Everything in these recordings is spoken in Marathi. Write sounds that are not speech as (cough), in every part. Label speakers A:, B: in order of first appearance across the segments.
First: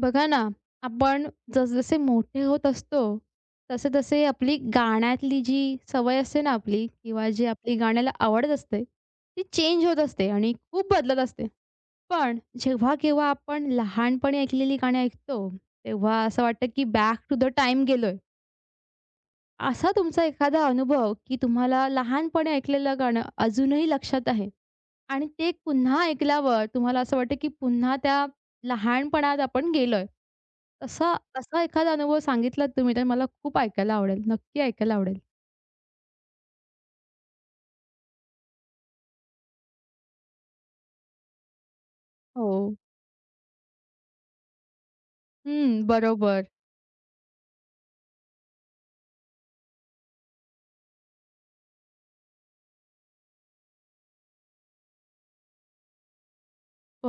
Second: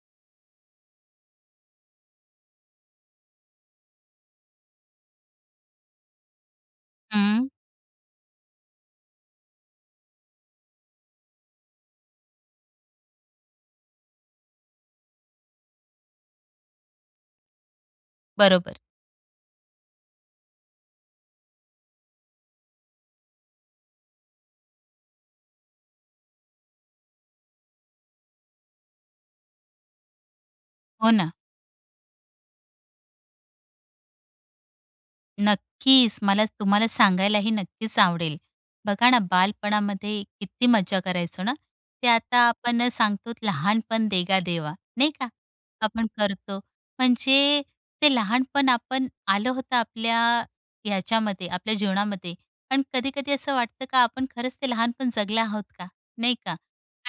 A: बघा ना, आपण जसजसे मोठे होत असतो, तसे-तसे आपली गाण्यातली जी सवय असते ना आपली किंवा जी
B: हं,
A: आपली गाण्याला आवडत असते, ती चेंज होत असते आणि खूप बदलत असते. पण जेव्हा-केव्हा आपण लहानपणी ऐकलेली गाणी ऐकतो, तेव्हा असं वाटतं की बॅक टू द टाईम गेलोय.
B: बरोबर.
A: असा तुमचा एखादा अनुभव की तुम्हाला लहानपणी ऐकलेलं गाणं अजूनही लक्षात आहे आणि ते पुन्हा ऐकल्यावर तुम्हाला असं वाटतं की पुन्हा त्या लहानपणात आपण गेलोय.
B: हो
A: तसा
B: ना.
A: असा एखादा अनुभव सांगितलात तुम्ही तर मला खूप ऐकायला आवडेल. नक्की ऐकायला आवडेल.
B: नक्कीच. मला तुम्हाला सांगायलाही नक्कीच आवडेल. बघा ना, बालपणामध्ये किती मज़ा करायचो ना. ते आता
A: हो.
B: आपण सांगतो लहानपण देगा देवा, नाही का?
A: हं,
B: आपण
A: बरोबर,
B: करतो. म्हणजे ते लहानपण आपण आलं होतं आपल्या ह्याच्यामध्ये, आपल्या जीवनामध्ये. पण कधी-कधी असं वाटतं का आपण खरंच ते लहानपण जगलं आहोत का? नाही का?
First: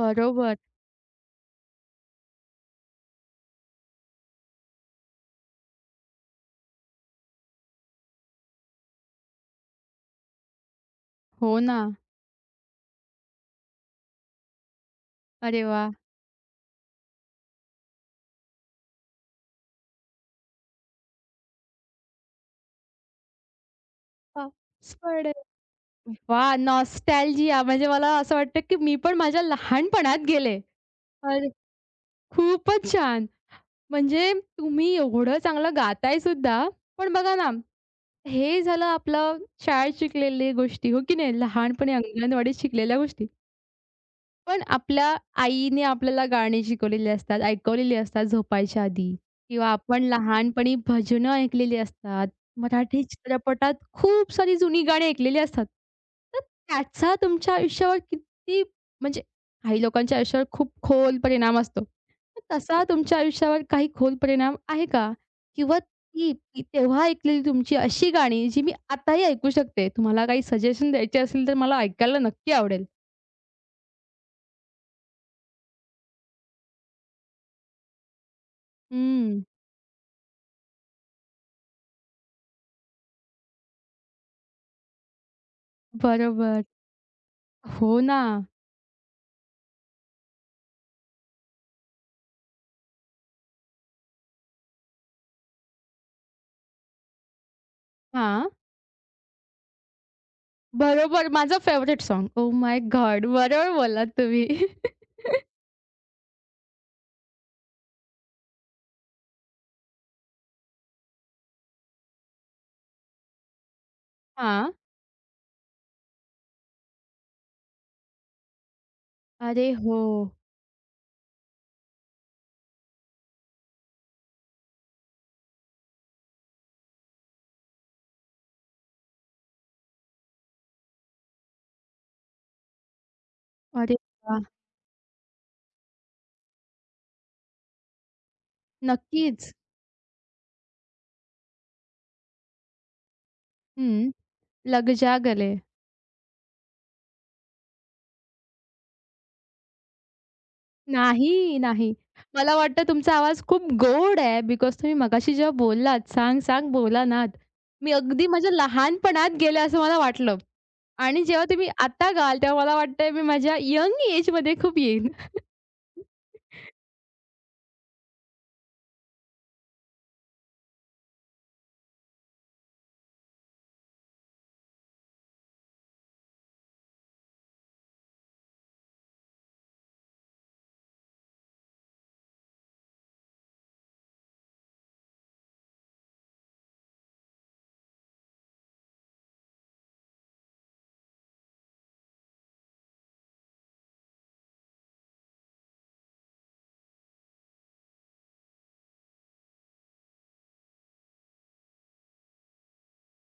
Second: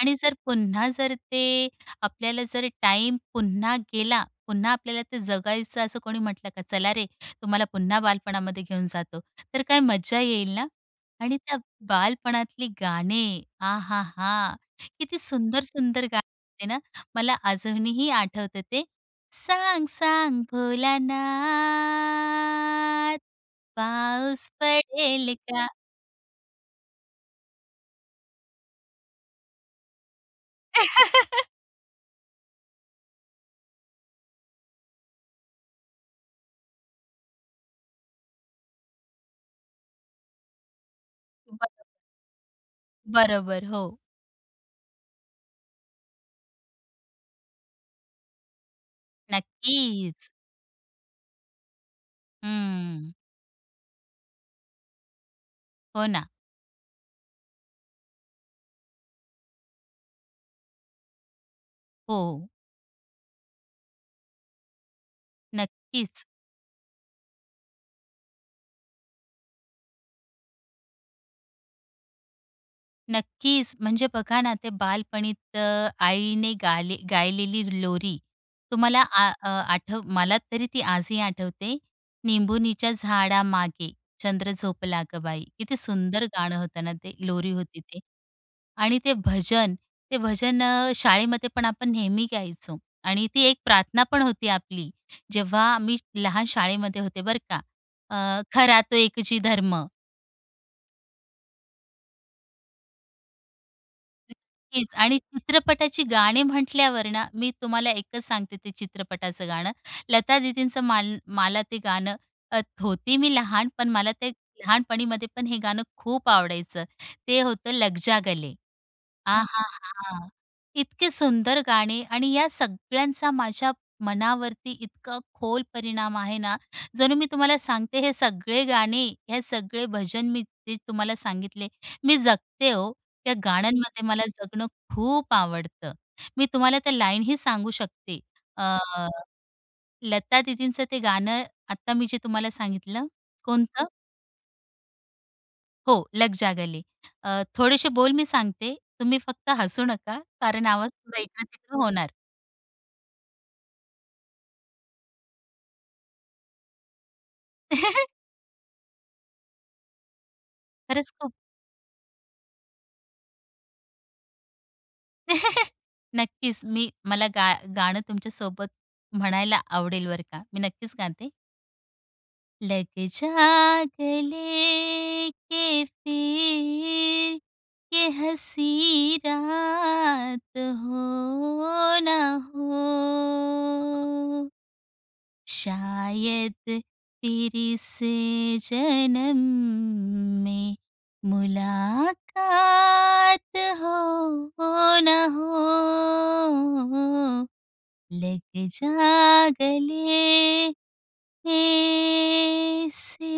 B: आणि जर पुन्हा जर ते आपल्याला जर टाईम पुन्हा गेला, पुन्हा आपल्याला ते जगायचं असं कोणी म्हटलं का, "चला रे, तुम्हाला पुन्हा बालपणामध्ये घेऊन जातो. तर काय मज्जा येईल ना? आणि त्या
A: हो ना.
B: बालपणातली गाणे, आ हा, हा, किती
A: अरे वाह!
B: सुंदर-सुंदर गाणी होते ना. मला अजूनही आठवतं ते, "सांग सांग भोलानाथ, पाऊस पडेल
A: पापड.
B: का?"
A: वाह! नॉस्टॅल्जिया म्हणजे मला असं वाटतं, की मी पण माझ्या लहानपणात गेले.
B: (laughs)
A: अरे, खूपच छान. म्हणजे तुम्ही एवढं चांगलं गाताय सुद्धा. पण बघा ना, हे झालं आपलं शाळेत शिकलेल्या गोष्टी, हो की नाही?
B: बरो
A: लहानपणी अंगणवाडीत शिकलेल्या गोष्टी.
B: बरोबर. हो,
A: पण आपल्या आईने आपल्याला गाणी शिकवलेली असतात, ऐकवलेली असतात झोपायच्या आधी किंवा आपण
B: नक्कीच.
A: लहानपणी भजनं ऐकलेली असतात. मराठी
B: हं.
A: चित्रपटात खूप सारी जुनी गाणी ऐकलेली असतात.
B: हो ना.
A: तर त्याचा तुमच्या आयुष्यावर किती म्हणजे काही लोकांच्या आयुष्यावर खूप खोल परिणाम असतो.
B: हो,
A: तर तसा तुमच्या आयुष्यावर काही खोल परिणाम आहे का? किंवा
B: नक्कीच.
A: ती ती तेव्हा ऐकलेली तुमची अशी गाणी जी मी आताही ऐकू शकते. तुम्हाला काही सजेशन द्यायचे असेल तर मला ऐकायला नक्की आवडेल.
B: नक्कीच. म्हणजे बघा ना, ते बालपणीत आईने गायलेली लोरी तुम्हाला
A: हं.
B: आठव मला तरी ती आजही आठवते. निंबुनीच्या झाडामागे चंद्र झोपला गं बाई. किती सुंदर गाणं
A: बरोबर.
B: होतं ना ते, लोरी होती
A: हो
B: ते.
A: ना.
B: आणि ते भजन, ते भजन शाळेमध्ये पण आपण नेहमी गायचो आणि ती एक प्रार्थना पण होती आपली. जेव्हा मी लहान शाळेमध्ये होते बरं का.
A: हां.
B: खरा तो एकची धर्म.
A: बरोबर माझं favourite song. Oh my god! बरोबर बोललात तुम्ही.
B: तेच
A: (laughs)
B: आणि चित्रपटाची गाणी म्हटल्यावर ना, मी तुम्हाला एकच सांगते ते चित्रपटाचं गाणं. लता दीदींचं मला ते गाणं, होती मी लहान, पण मला ते
A: हां.
B: लहानपणीमध्ये पण हे गाणं खूप आवडायचं. ते होतं लग जा गले.
A: अरे हो.
B: आहाहा! इतके सुंदर गाणे आणि या सगळ्यांचा माझ्या मनावरती इतका खोल परिणाम आहे ना, जणू मी तुम्हाला सांगते हे सगळे गाणे, हे सगळे भजन मी जे तुम्हाला सांगितले, मी जगते हो. त्या
A: अरे
B: गाण्यांमध्ये मला
A: वाह!
B: जगणं खूप आवडतं. मी तुम्हाला त्या लाईनही सांगू शकते. अ,
A: नक्कीच.
B: लता दीदींचं ते गाणं आत्ता मी जे तुम्हाला सांगितलं, कोणतं?
A: हं. लग जा गले.
B: हो, लग जा गले. थोडेसे बोल मी सांगते, तुम्ही फक्त हसू नका, कारण आवाज थोडा
A: नाही,
B: इकडं-तिकडं
A: नाही.
B: होणार.
A: मला वाटतं तुमचा आवाज खूप गोड आहे बिकॉज तुम्ही मगाशी जेव्हा बोललात, "सांग, सांग बोला नाथ." मी अगदी
B: (laughs)
A: माझ्या लहानपणात गेले असं मला वाटलं
B: खरंच
A: आणि
B: खूप.
A: जेव्हा तुम्ही आता गाल तेव्हा मला वाटतंय मी माझ्या यंग एजमध्ये खूप येईन.
B: (laughs) नक्कीच मी मला गा गाणं तुमच्या सोबत म्हणायला आवडेल बरं का. मी नक्कीच गाते. लग जा गले के फिर ये हसी रात हो ना हो. शायद फिर से जन्म में मुलाकात हो ना हो, लग जा गले से.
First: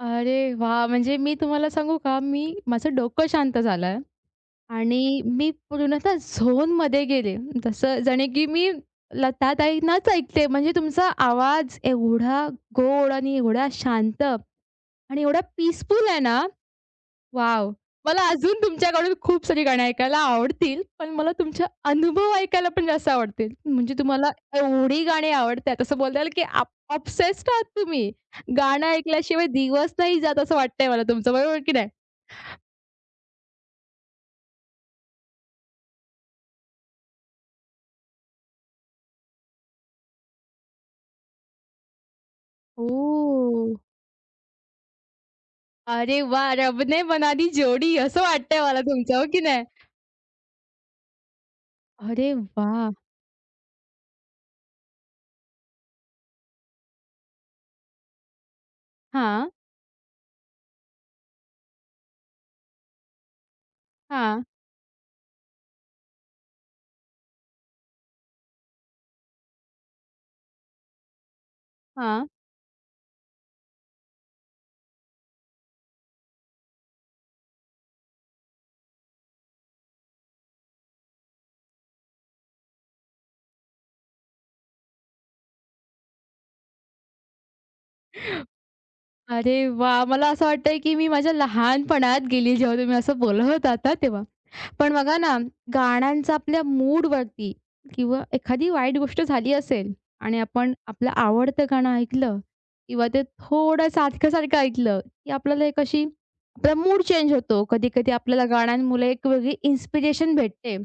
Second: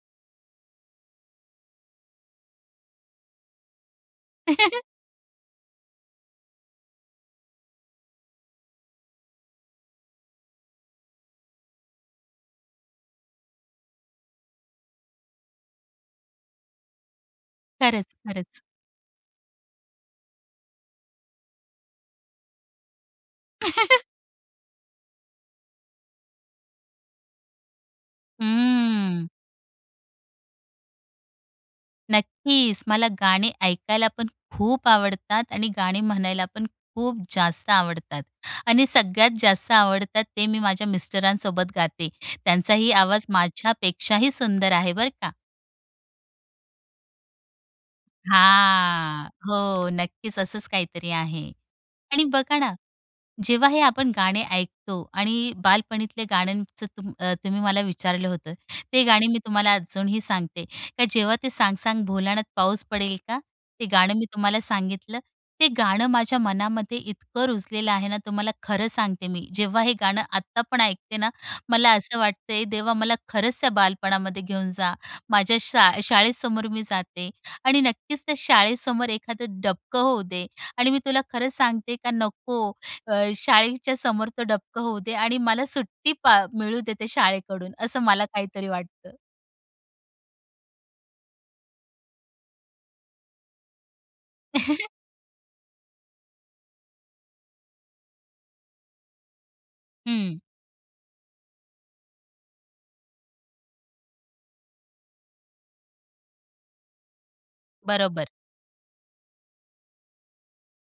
A: अरे वाह! म्हणजे मी तुम्हाला सांगू का, मी माझं डोकं शांत झालं
B: (laughs)
A: आणि मी पूर्णतः झोनमध्ये गेले. जसं जणे की मी लताताईंनाच ऐकते. म्हणजे तुमचा आवाज एवढा गोड आणि एवढा शांत आणि एवढा पीसफुल आहे ना वॉव!
B: खरंच,
A: मला अजून
B: खरंच.
A: तुमच्याकडून खूप सारी गाणी ऐकायला आवडतील, पण मला तुमचे अनुभव ऐकायला पण जास्त आवडतील. म्हणजे तुम्हाला एवढी गाणी आवडतात असं बोलता येईल, की अप ऑब्सेस्ड आहात तुम्ही. गाणं
B: हम्म
A: ऐकल्याशिवाय दिवस नाही जात असं वाटतंय मला तुमचं, बरोबर की नाही?
B: नक्कीच. मला गाणे ऐकायला पण खूप आवडतात आणि गाणे म्हणायला पण खूप जास्त आवडतात आणि सगळ्यात जास्त आवडतात ते मी माझ्या मिस्टरांसोबत गाते.
A: हो.
B: त्यांचाही आवाज माझ्यापेक्षाही सुंदर आहे बरं का.
A: अरे वाह! रब ने बना दी जोडी असं वाटतंय मला तुमचं, हो
B: हां.
A: की नाही?
B: हो, नक्कीच असंच काहीतरी आहे. आणि
A: अरे
B: बघा ना,
A: वाह!
B: जेव्हा हे आपण गाणे ऐकतो आणि बालपणीतल्या गाण्यांचं तुम्ही मला विचारलं होतं. ते गाणे मी
A: हां,
B: तुम्हाला अजूनही सांगते. का जेव्हा ते "सांग सांग भोलानाथ पाऊस पडेल का?" ते गाणं मी
A: हां,
B: तुम्हाला सांगितलं. ते गाणं माझ्या मनामध्ये इतकं रुजलेलं आहे ना, तुम्हाला खरं सांगते मी. जेव्हा हे गाणं आत्ता पण ऐकते ना, मला असं
A: हां.
B: वाटतंय देवा मला खरंच त्या बालपणामध्ये घेऊन जा. माझ्या शाळेसमोर मी जाते आणि नक्कीच त्या शाळेसमोर एखादं डबकं होऊ दे आणि मी तुला खरंच सांगते का नको, शाळेच्या समोर तो डबकं होऊ दे आणि मला सुट्टी मिळू दे ते शाळेकडून, असं मला काहीतरी वाटतं.
A: अरे वाह! मला असं वाटतंय, की मी माझ्या लहानपणात गेली, जेव्हा तुम्ही असं बोलत होतात ना तेव्हा.
B: (laughs)
A: पण बघा ना, गाण्यांचा आपल्या मूडवरती किंवा एखादी वाईट गोष्ट झाली असेल
B: हं,
A: आणि आपण आपलं आवडतं गाणं ऐकलं किंवा ते थोडं सारखं-सारखं ऐकलं, की आपल्याला एक अशी आपला मूड चेंज होतो. कधी-कधी
B: बरोबर.
A: आपल्याला गाण्यांमुळे एक वेगळी इन्स्पिरेशन भेटते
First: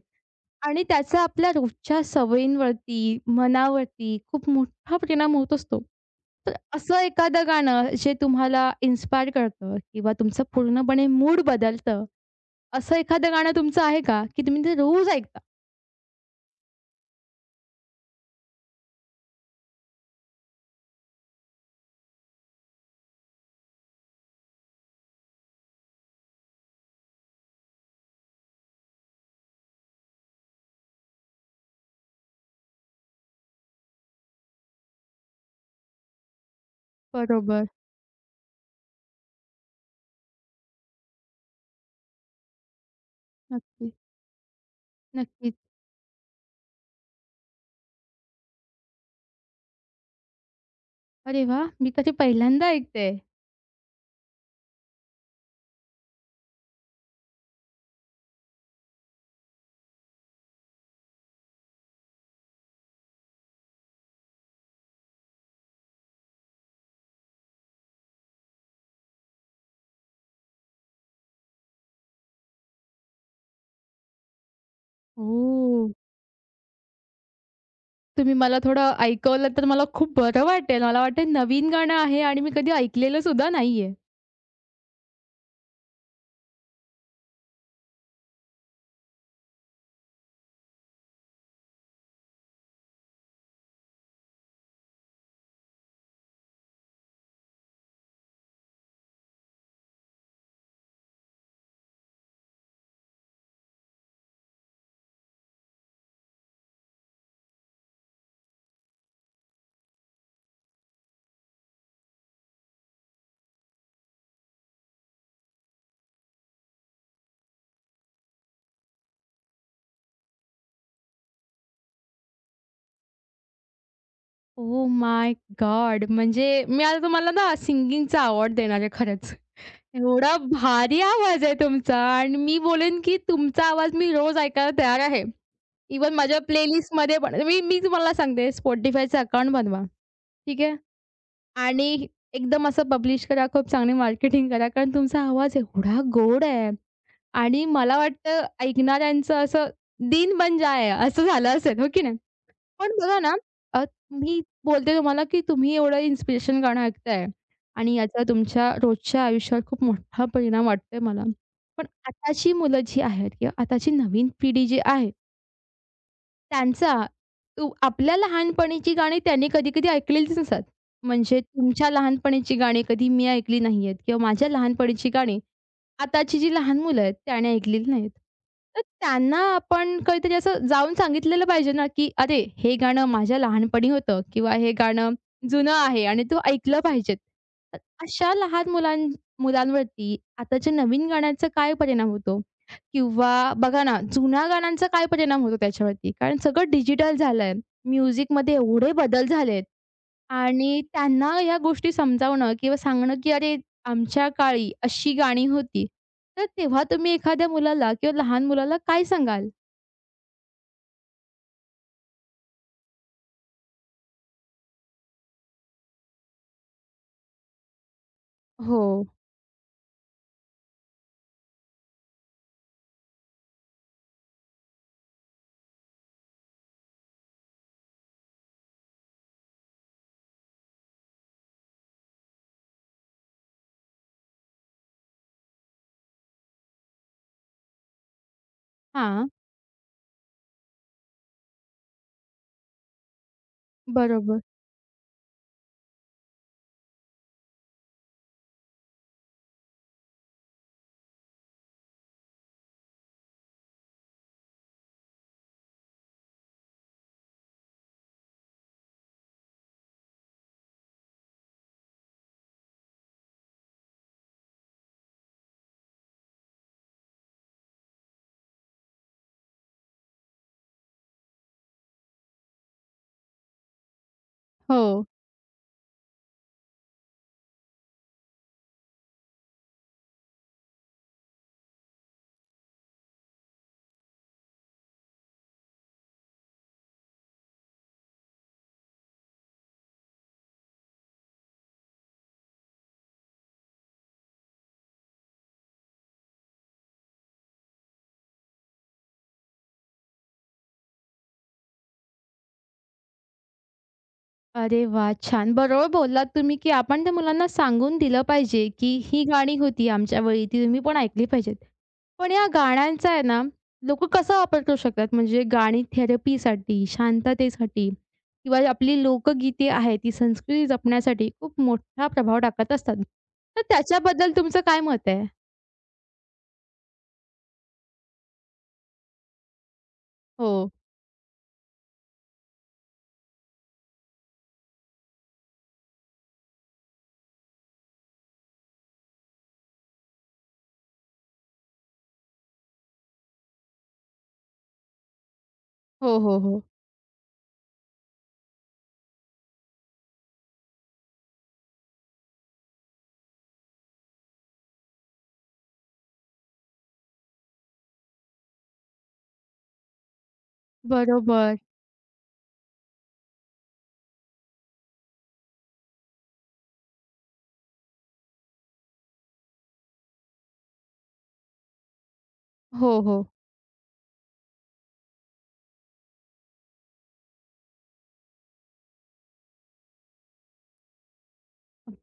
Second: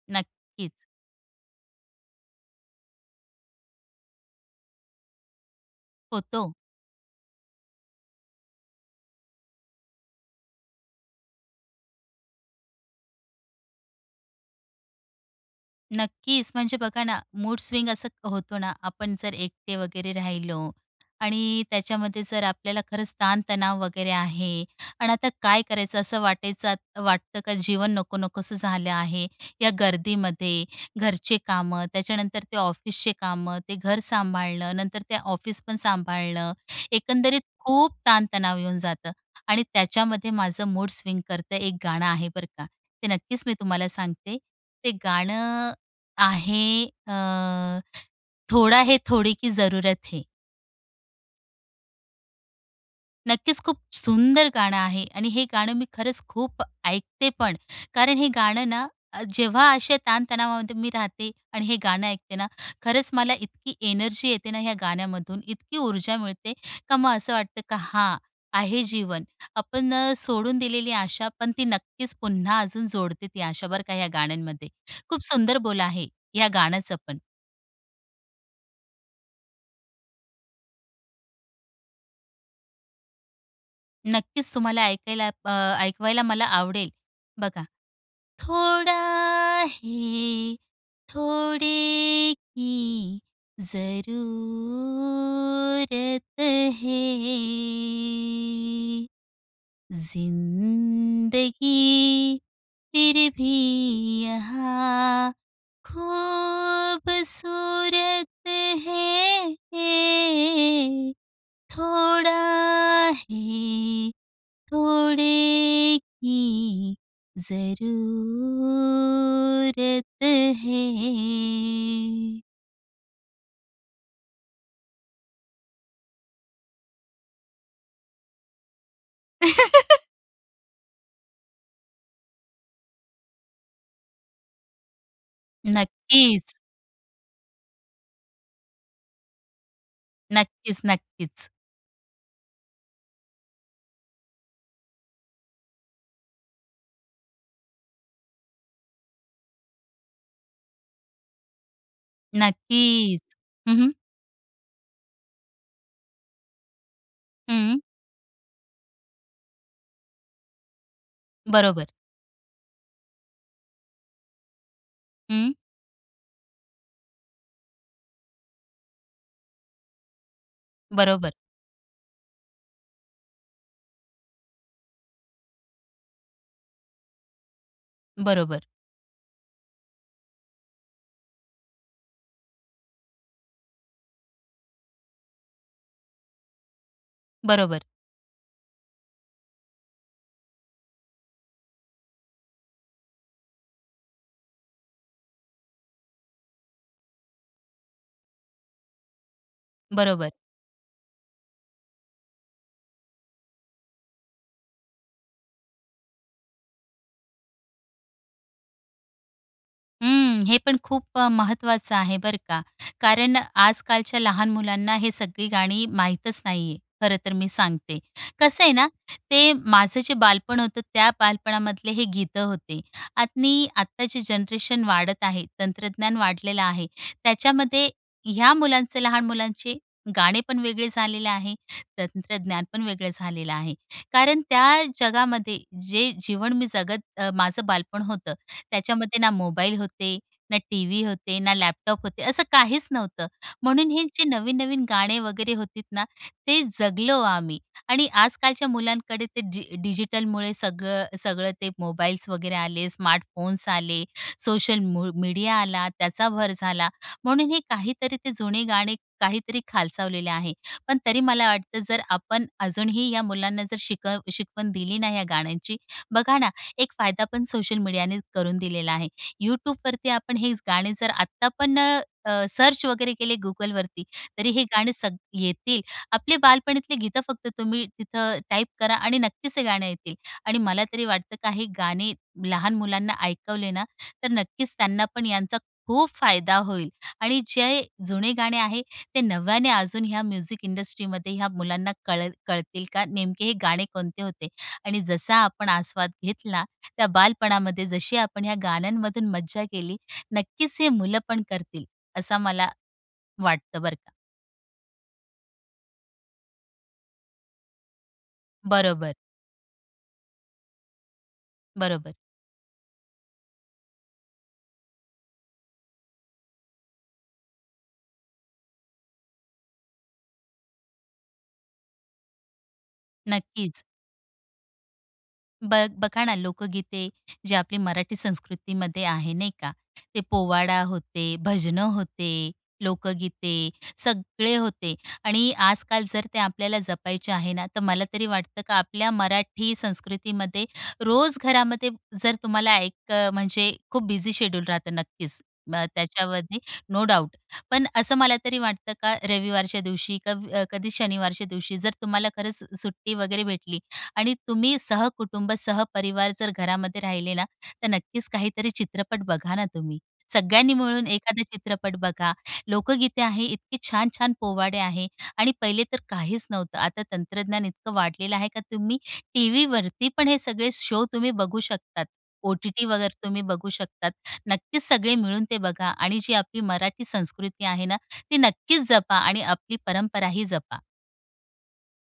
A: आणि
B: नक्कीच.
A: त्याचा आपल्या रोजच्या सवयींवरती, मनावरती खूप मोठा परिणाम होत असतो.
B: होतो.
A: तर असं एखादं गाणं जे तुम्हाला इन्स्पायर करतं किंवा तुमचं पूर्णपणे मूड बदलतं, असं एखादं गाणं तुमचं आहे का, की तुम्ही ते रोज ऐकता?
B: नक्कीच. म्हणजे बघा ना, मूड स्विंग असं होतो ना, आपण जर एकटे वगैरे राहिलो आणि त्याच्यामध्ये जर आपल्याला खरंच ताण-तणाव वगैरे आहे आणि आता काय करायचं असं वाटतं का जीवन नको-नकोसं झालं आहे. या गर्दीमध्ये घरचे कामं, त्याच्यानंतर ते ऑफिसचे कामं, ते घर सांभाळणं, नंतर ते ऑफिस पण सांभाळणं. एकंदरीत
A: बरोबर.
B: खूप ताण येऊन जातं आणि त्याच्यामध्ये माझं मूड स्विंग करतं एक गाणं आहे बरं का. ते नक्कीच मी तुम्हाला
A: नक्की.
B: सांगते. ते
A: नक्कीच.
B: गाणं आहे, थोडा है थोड़ी की जरूरत है.
A: अरे वाह! मी तर हे पहिल्यांदा ऐकतेय.
B: नक्कीच खूप सुंदर गाणं आहे आणि हे गाणं मी खरंच खूप ऐकते पण. कारण हे गाणं ना, जेव्हा अशा ताणतणावामध्ये मी राहते आणि हे गाणं ऐकते ना, खरंच मला इतकी एनर्जी येते ना ह्या गाण्यामधून, इतकी ऊर्जा मिळते का मग असं वाटतं का हां, आहे जीवन. आपण सोडून दिलेली आशा पण ती नक्कीच पुन्हा अजून जोडते ती आशा बरं का ह्या गाण्यांमध्ये. खूप सुंदर बोल
A: ओह!
B: आहे ह्या गाण्याचं पण.
A: तुम्ही मला थोडं ऐकवलं तर मला खूप बरं वाटेल. मला वाटेल नवीन गाणं आहे आणि मी कधी ऐकलेलं सुद्धा नाहीये.
B: नक्कीच तुम्हाला ऐकायला ऐकवायला मला आवडेल. बघा, थोडा है, थोडे की ज़रूरत है. जिंदगी फिर भी यहाँ खूबसूरत है, थोड़ा है थोड़े की जरूरत है.
A: Oh my god! म्हणजे मी आता तुम्हाला ना सिंगिंगचा अवॉर्ड देणार आहे खरंच. एवढा भारी आवाज आहे तुमचा आणि मी बोलेन, की तुमचा आवाज मी रोज ऐकायला तयार आहे. इव्हन माझ्या
B: नक्कीच,
A: प्लेलिस्टमध्ये पण मी मी तुम्हाला सांगते Spotifyचं अकाउंट बनवा. ठीक आहे
B: नक्कीच, नक्कीच,
A: आणि एकदम असं पब्लिश करा, खूप चांगली मार्केटिंग करा. कारण तुमचा आवाज एवढा गोड आहे आणि मला वाटतं ऐकणाऱ्यांचं असं दिन बन जाए असं झालं असेल, हो की नाही? पण बघा
B: नक्कीच.
A: ना,
B: हं,
A: अ,
B: हं.
A: मी बोलते तुम्हाला, की तुम्ही एवढं इन्स्पिरेशन गाणं ऐकताय
B: हं,
A: आणि याचा तुमच्या रोजच्या आयुष्यावर खूप मोठा परिणाम वाटतोय मला. पण
B: बरोबर.
A: आताची मुलं जी आहेत किंवा आताची नवीन पिढी जी आहे
B: हं.
A: त्यांचा आपल्या लहानपणीची गाणी त्यांनी कधी-कधी ऐकलेलीच नसतात.
B: बरोबर,
A: म्हणजे तुमच्या लहानपणीची गाणी कधी मी ऐकली नाही आहेत किंवा माझ्या लहानपणीची गाणी आताची जी लहान मुलं आहेत त्याने ऐकलेली नाहीत.
B: बरोबर,
A: तर त्यांना आपण काहीतरी असं जाऊन सांगितलेलं पाहिजे ना, की "अरे, हे गाणं माझ्या लहानपणी होतं किंवा हे गाणं जुनं आहे आणि तू ऐकलं पाहिजेत." तर
B: बरोबर,
A: अशा लहान मुलां मुलांवरती आताच्या नवीन गाण्याचा काय परिणाम होतो? किंवा बघा ना, जुन्या गाण्यांचा काय परिणाम होतो त्याच्यावरती. कारण सगळं डिजिटल झालंय. म्युझिकमध्ये एवढे बदल झालेत
B: बरोबर.
A: आणि त्यांना ह्या गोष्टी समजावणं किंवा सांगणं, की "अरे, आमच्या काळी अशी गाणी होती." तर तेव्हा तुम्ही एखाद्या मुलाला किंवा लहान मुलाला काय सांगाल?
B: हं, हे पण खूप महत्वाचं आहे बरं का. कारण आजकालच्या लहान मुलांना हे सगळी गाणी माहीतच नाहीये, खरं तर मी सांगते. कसं आहे
A: हो.
B: ना, ते माझं जे बालपण होतं त्या बालपणामधले हे गीतं होते आणि आत्ताचे जनरेशन वाढत आहे, तंत्रज्ञान वाढलेलं आहे. त्याच्यामध्ये ह्या मुलांचे, लहान मुलांचे गाणे पण वेगळे झालेले आहे, तंत्रज्ञान पण वेगळं झालेलं आहे. कारण त्या जगामध्ये जे जीवन मी माझं बालपण होतं त्याच्यामध्ये
A: हां.
B: ना मोबाईल होते, ना टीव्ही होते, ना लॅपटॉप होते, असं काहीच नव्हतं. म्हणून हे जे
A: बरोबर.
B: नवीन-नवीन गाणे वगैरे होतीत ना, ते जगलो आम्ही. आणि आजकालच्या मुलांकडे ते डिजिटलमुळे सगळं सगळं ते मोबाईल्स वगैरे आले, स्मार्टफोन्स आले, सोशल मीडिया आला, त्याचा भर झाला. म्हणून हे काहीतरी ते जुने गाणे काहीतरी खालसावलेले आहे. पण तरी मला वाटतं जर आपण अजूनही या मुलांना जर शिकवण दिली ना या गाण्यांची, बघा ना एक फायदा पण सोशल मीडियाने करून दिलेला आहे. YouTubeवरती आपण हे गाणे जर आत्ता पण सर्च वगैरे केले Googleवरती, तरी हे गाणे
A: हो.
B: सग येतील. आपले बालपणीतले गीतं फक्त तुम्ही तिथं टाइप करा आणि नक्कीच हे गाणं येतील. आणि मला तरी वाटतं का हे गाणे लहान मुलांना ऐकवले ना, तर नक्कीच त्यांना पण यांचा खूप फायदा होईल. आणि जे जुने गाणे आहे, ते नव्याने अजून ह्या म्युझिक इंडस्ट्रीमध्ये ह्या मुलांना कळतील का नेमके हे गाणे कोणते होते? आणि जसा आपण आस्वाद घेतला, त्या बालपणामध्ये जशी आपण ह्या गाण्यांमधून मज्जा केली, नक्कीच हे मुलं पण करतील, असं मला वाटतं बरं का.
A: अरे वाह! छान. बरोबर बोललात तुम्ही, की आपण त्या मुलांना सांगून दिलं पाहिजे, की
B: बरोबर,
A: ही गाणी होती आमच्या वेळी, ती तुम्ही पण ऐकली पाहिजेत.
B: बरोबर.
A: पण या गाण्यांचा आहे ना, लोक कसा वापर करू शकतात? म्हणजे गाणी थेरपीसाठी, शांततेसाठी किंवा आपली लोकगीते आहेत, ती संस्कृती जपण्यासाठी खूप मोठा प्रभाव टाकत असतात. तर
B: नक्कीच.
A: त्याच्याबद्दल तुमचं काय मत आहे?
B: बघा ना, लोकगीते जे आपली मराठी संस्कृतीमध्ये आहे, नाही का? ते
A: हो.
B: पोवाडा होते, भजनं होते, लोकगीते सगळे होते आणि आजकाल जर ते आपल्याला जपायचे आहे ना, तर मला तरी वाटतं का आपल्या मराठी संस्कृतीमध्ये रोज घरामध्ये जर तुम्हाला एक म्हणजे खूप बिझी शेड्यूल राहतं नक्कीच.
A: हो, हो,
B: त्याच्यामध्ये
A: हो.
B: No doubt. पण असं मला तरी वाटतं का रविवारच्या दिवशी, कधी शनिवारच्या दिवशी जर तुम्हाला खरंच सुट्टी वगैरे भेटली आणि तुम्ही सहकुटुंब, सहपरिवार जर घरामध्ये राहिले ना, तर नक्कीच काहीतरी चित्रपट बघा ना तुम्ही. सगळ्यांनी मिळून एखादा
A: बरोबर.
B: चित्रपट बघा. लोकगीते आहे, इतके छान-छान पोवाडे आहे आणि पहिले तर काहीच नव्हतं. आता तंत्रज्ञान इतकं वाढलेलं आहे का तुम्ही टीव्हीवरती पण हे सगळे शो तुम्ही बघू शकतात. ओ-टी-टी
A: हो,
B: वगैरे
A: हो.
B: तुम्ही बघू शकतात. नक्कीच सगळे मिळून ते बघा आणि जी आपली मराठी संस्कृती आहे ना, ती नक्कीच जपा आणि आपली परंपराही जपा.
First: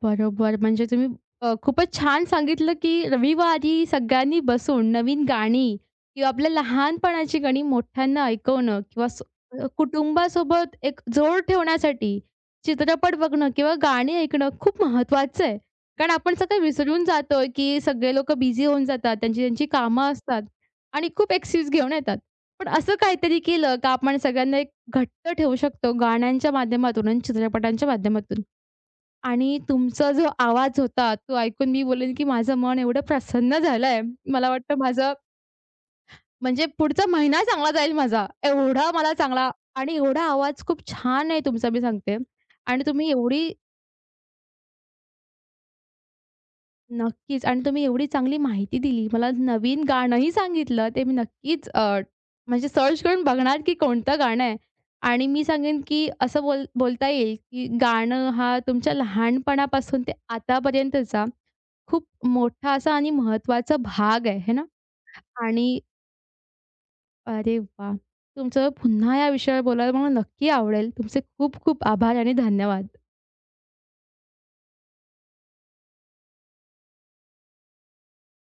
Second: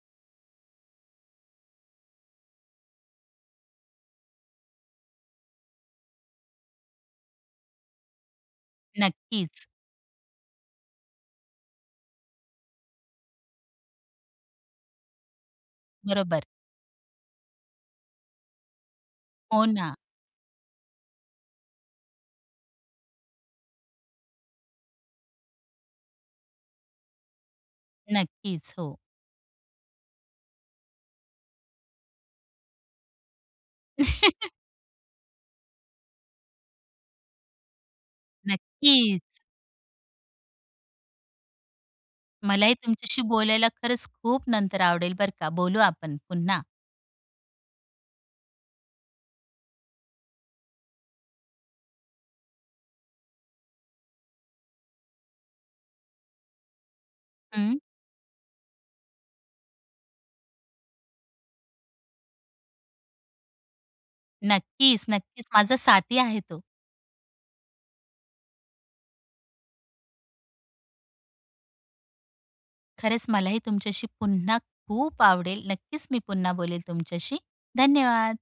A: बरोबर. म्हणजे तुम्ही खूपच छान सांगितलं, की रविवारी सगळ्यांनी बसून नवीन गाणी किंवा आपल्या लहानपणाची गाणी मोठ्यांना ऐकवणं किंवा
B: नक्कीच.
A: कुटुंबासोबत एक जोड ठेवण्यासाठी चित्रपट बघणं किंवा गाणी ऐकणं खूप महत्त्वाचं आहे. कारण आपण
B: बरोबर.
A: सगळं विसरून जातो, की सगळे लोकं बिझी होऊन जातात. त्यांची
B: हो
A: त्यांची
B: ना.
A: कामं असतात आणि खूप एक्सक्यूज घेऊन येतात. पण असं काहीतरी केलं, का आपण सगळ्यांना एक घट्ट ठेवू शकतो गाण्यांच्या माध्यमातून आणि चित्रपटांच्या माध्यमातून.
B: नक्कीच, हो.
A: आणि तुमचा जो आवाज होता, तो ऐकून मी बोलेन, की माझं मन एवढं प्रसन्न झालंय. मला
B: (laughs)
A: वाटतं माझं म्हणजे पुढचा महिना चांगला जाईल माझा. एवढा मला
B: नक्कीच.
A: चांगला आणि एवढा आवाज खूप छान आहे तुमचा मी सांगते.
B: मलाही
A: आणि तुम्ही
B: तुमच्याशी
A: एवढी
B: बोलायला खरंच खूप नंतर आवडेल बरं का. बोलू आपण पुन्हा.
A: नक्कीच आणि तुम्ही एवढी चांगली माहिती दिली. मला नवीन गाणंही सांगितलं. ते मी नक्कीच म्हणजे सर्च करून बघणार, की कोणतं गाणं आहे. आणि मी सांगेन, की असं बोलता येईल, की
B: हं.
A: गाणं हा तुमच्या लहानपणापासून ते आतापर्यंतचा खूप मोठा असा आणि महत्त्वाचा भाग आहे, है ना?
B: नक्कीच, नक्कीच. माझा
A: आणि
B: साथी आहे तो.
A: अरे वाह! तुमचं पुन्हा या विषयावर बोलायला मला नक्की आवडेल. तुमचे खूप खूप आभार आणि धन्यवाद.
B: खरंच मलाही तुमच्याशी पुन्हा खूप आवडेल. नक्कीच मी पुन्हा बोलेल तुमच्याशी. धन्यवाद.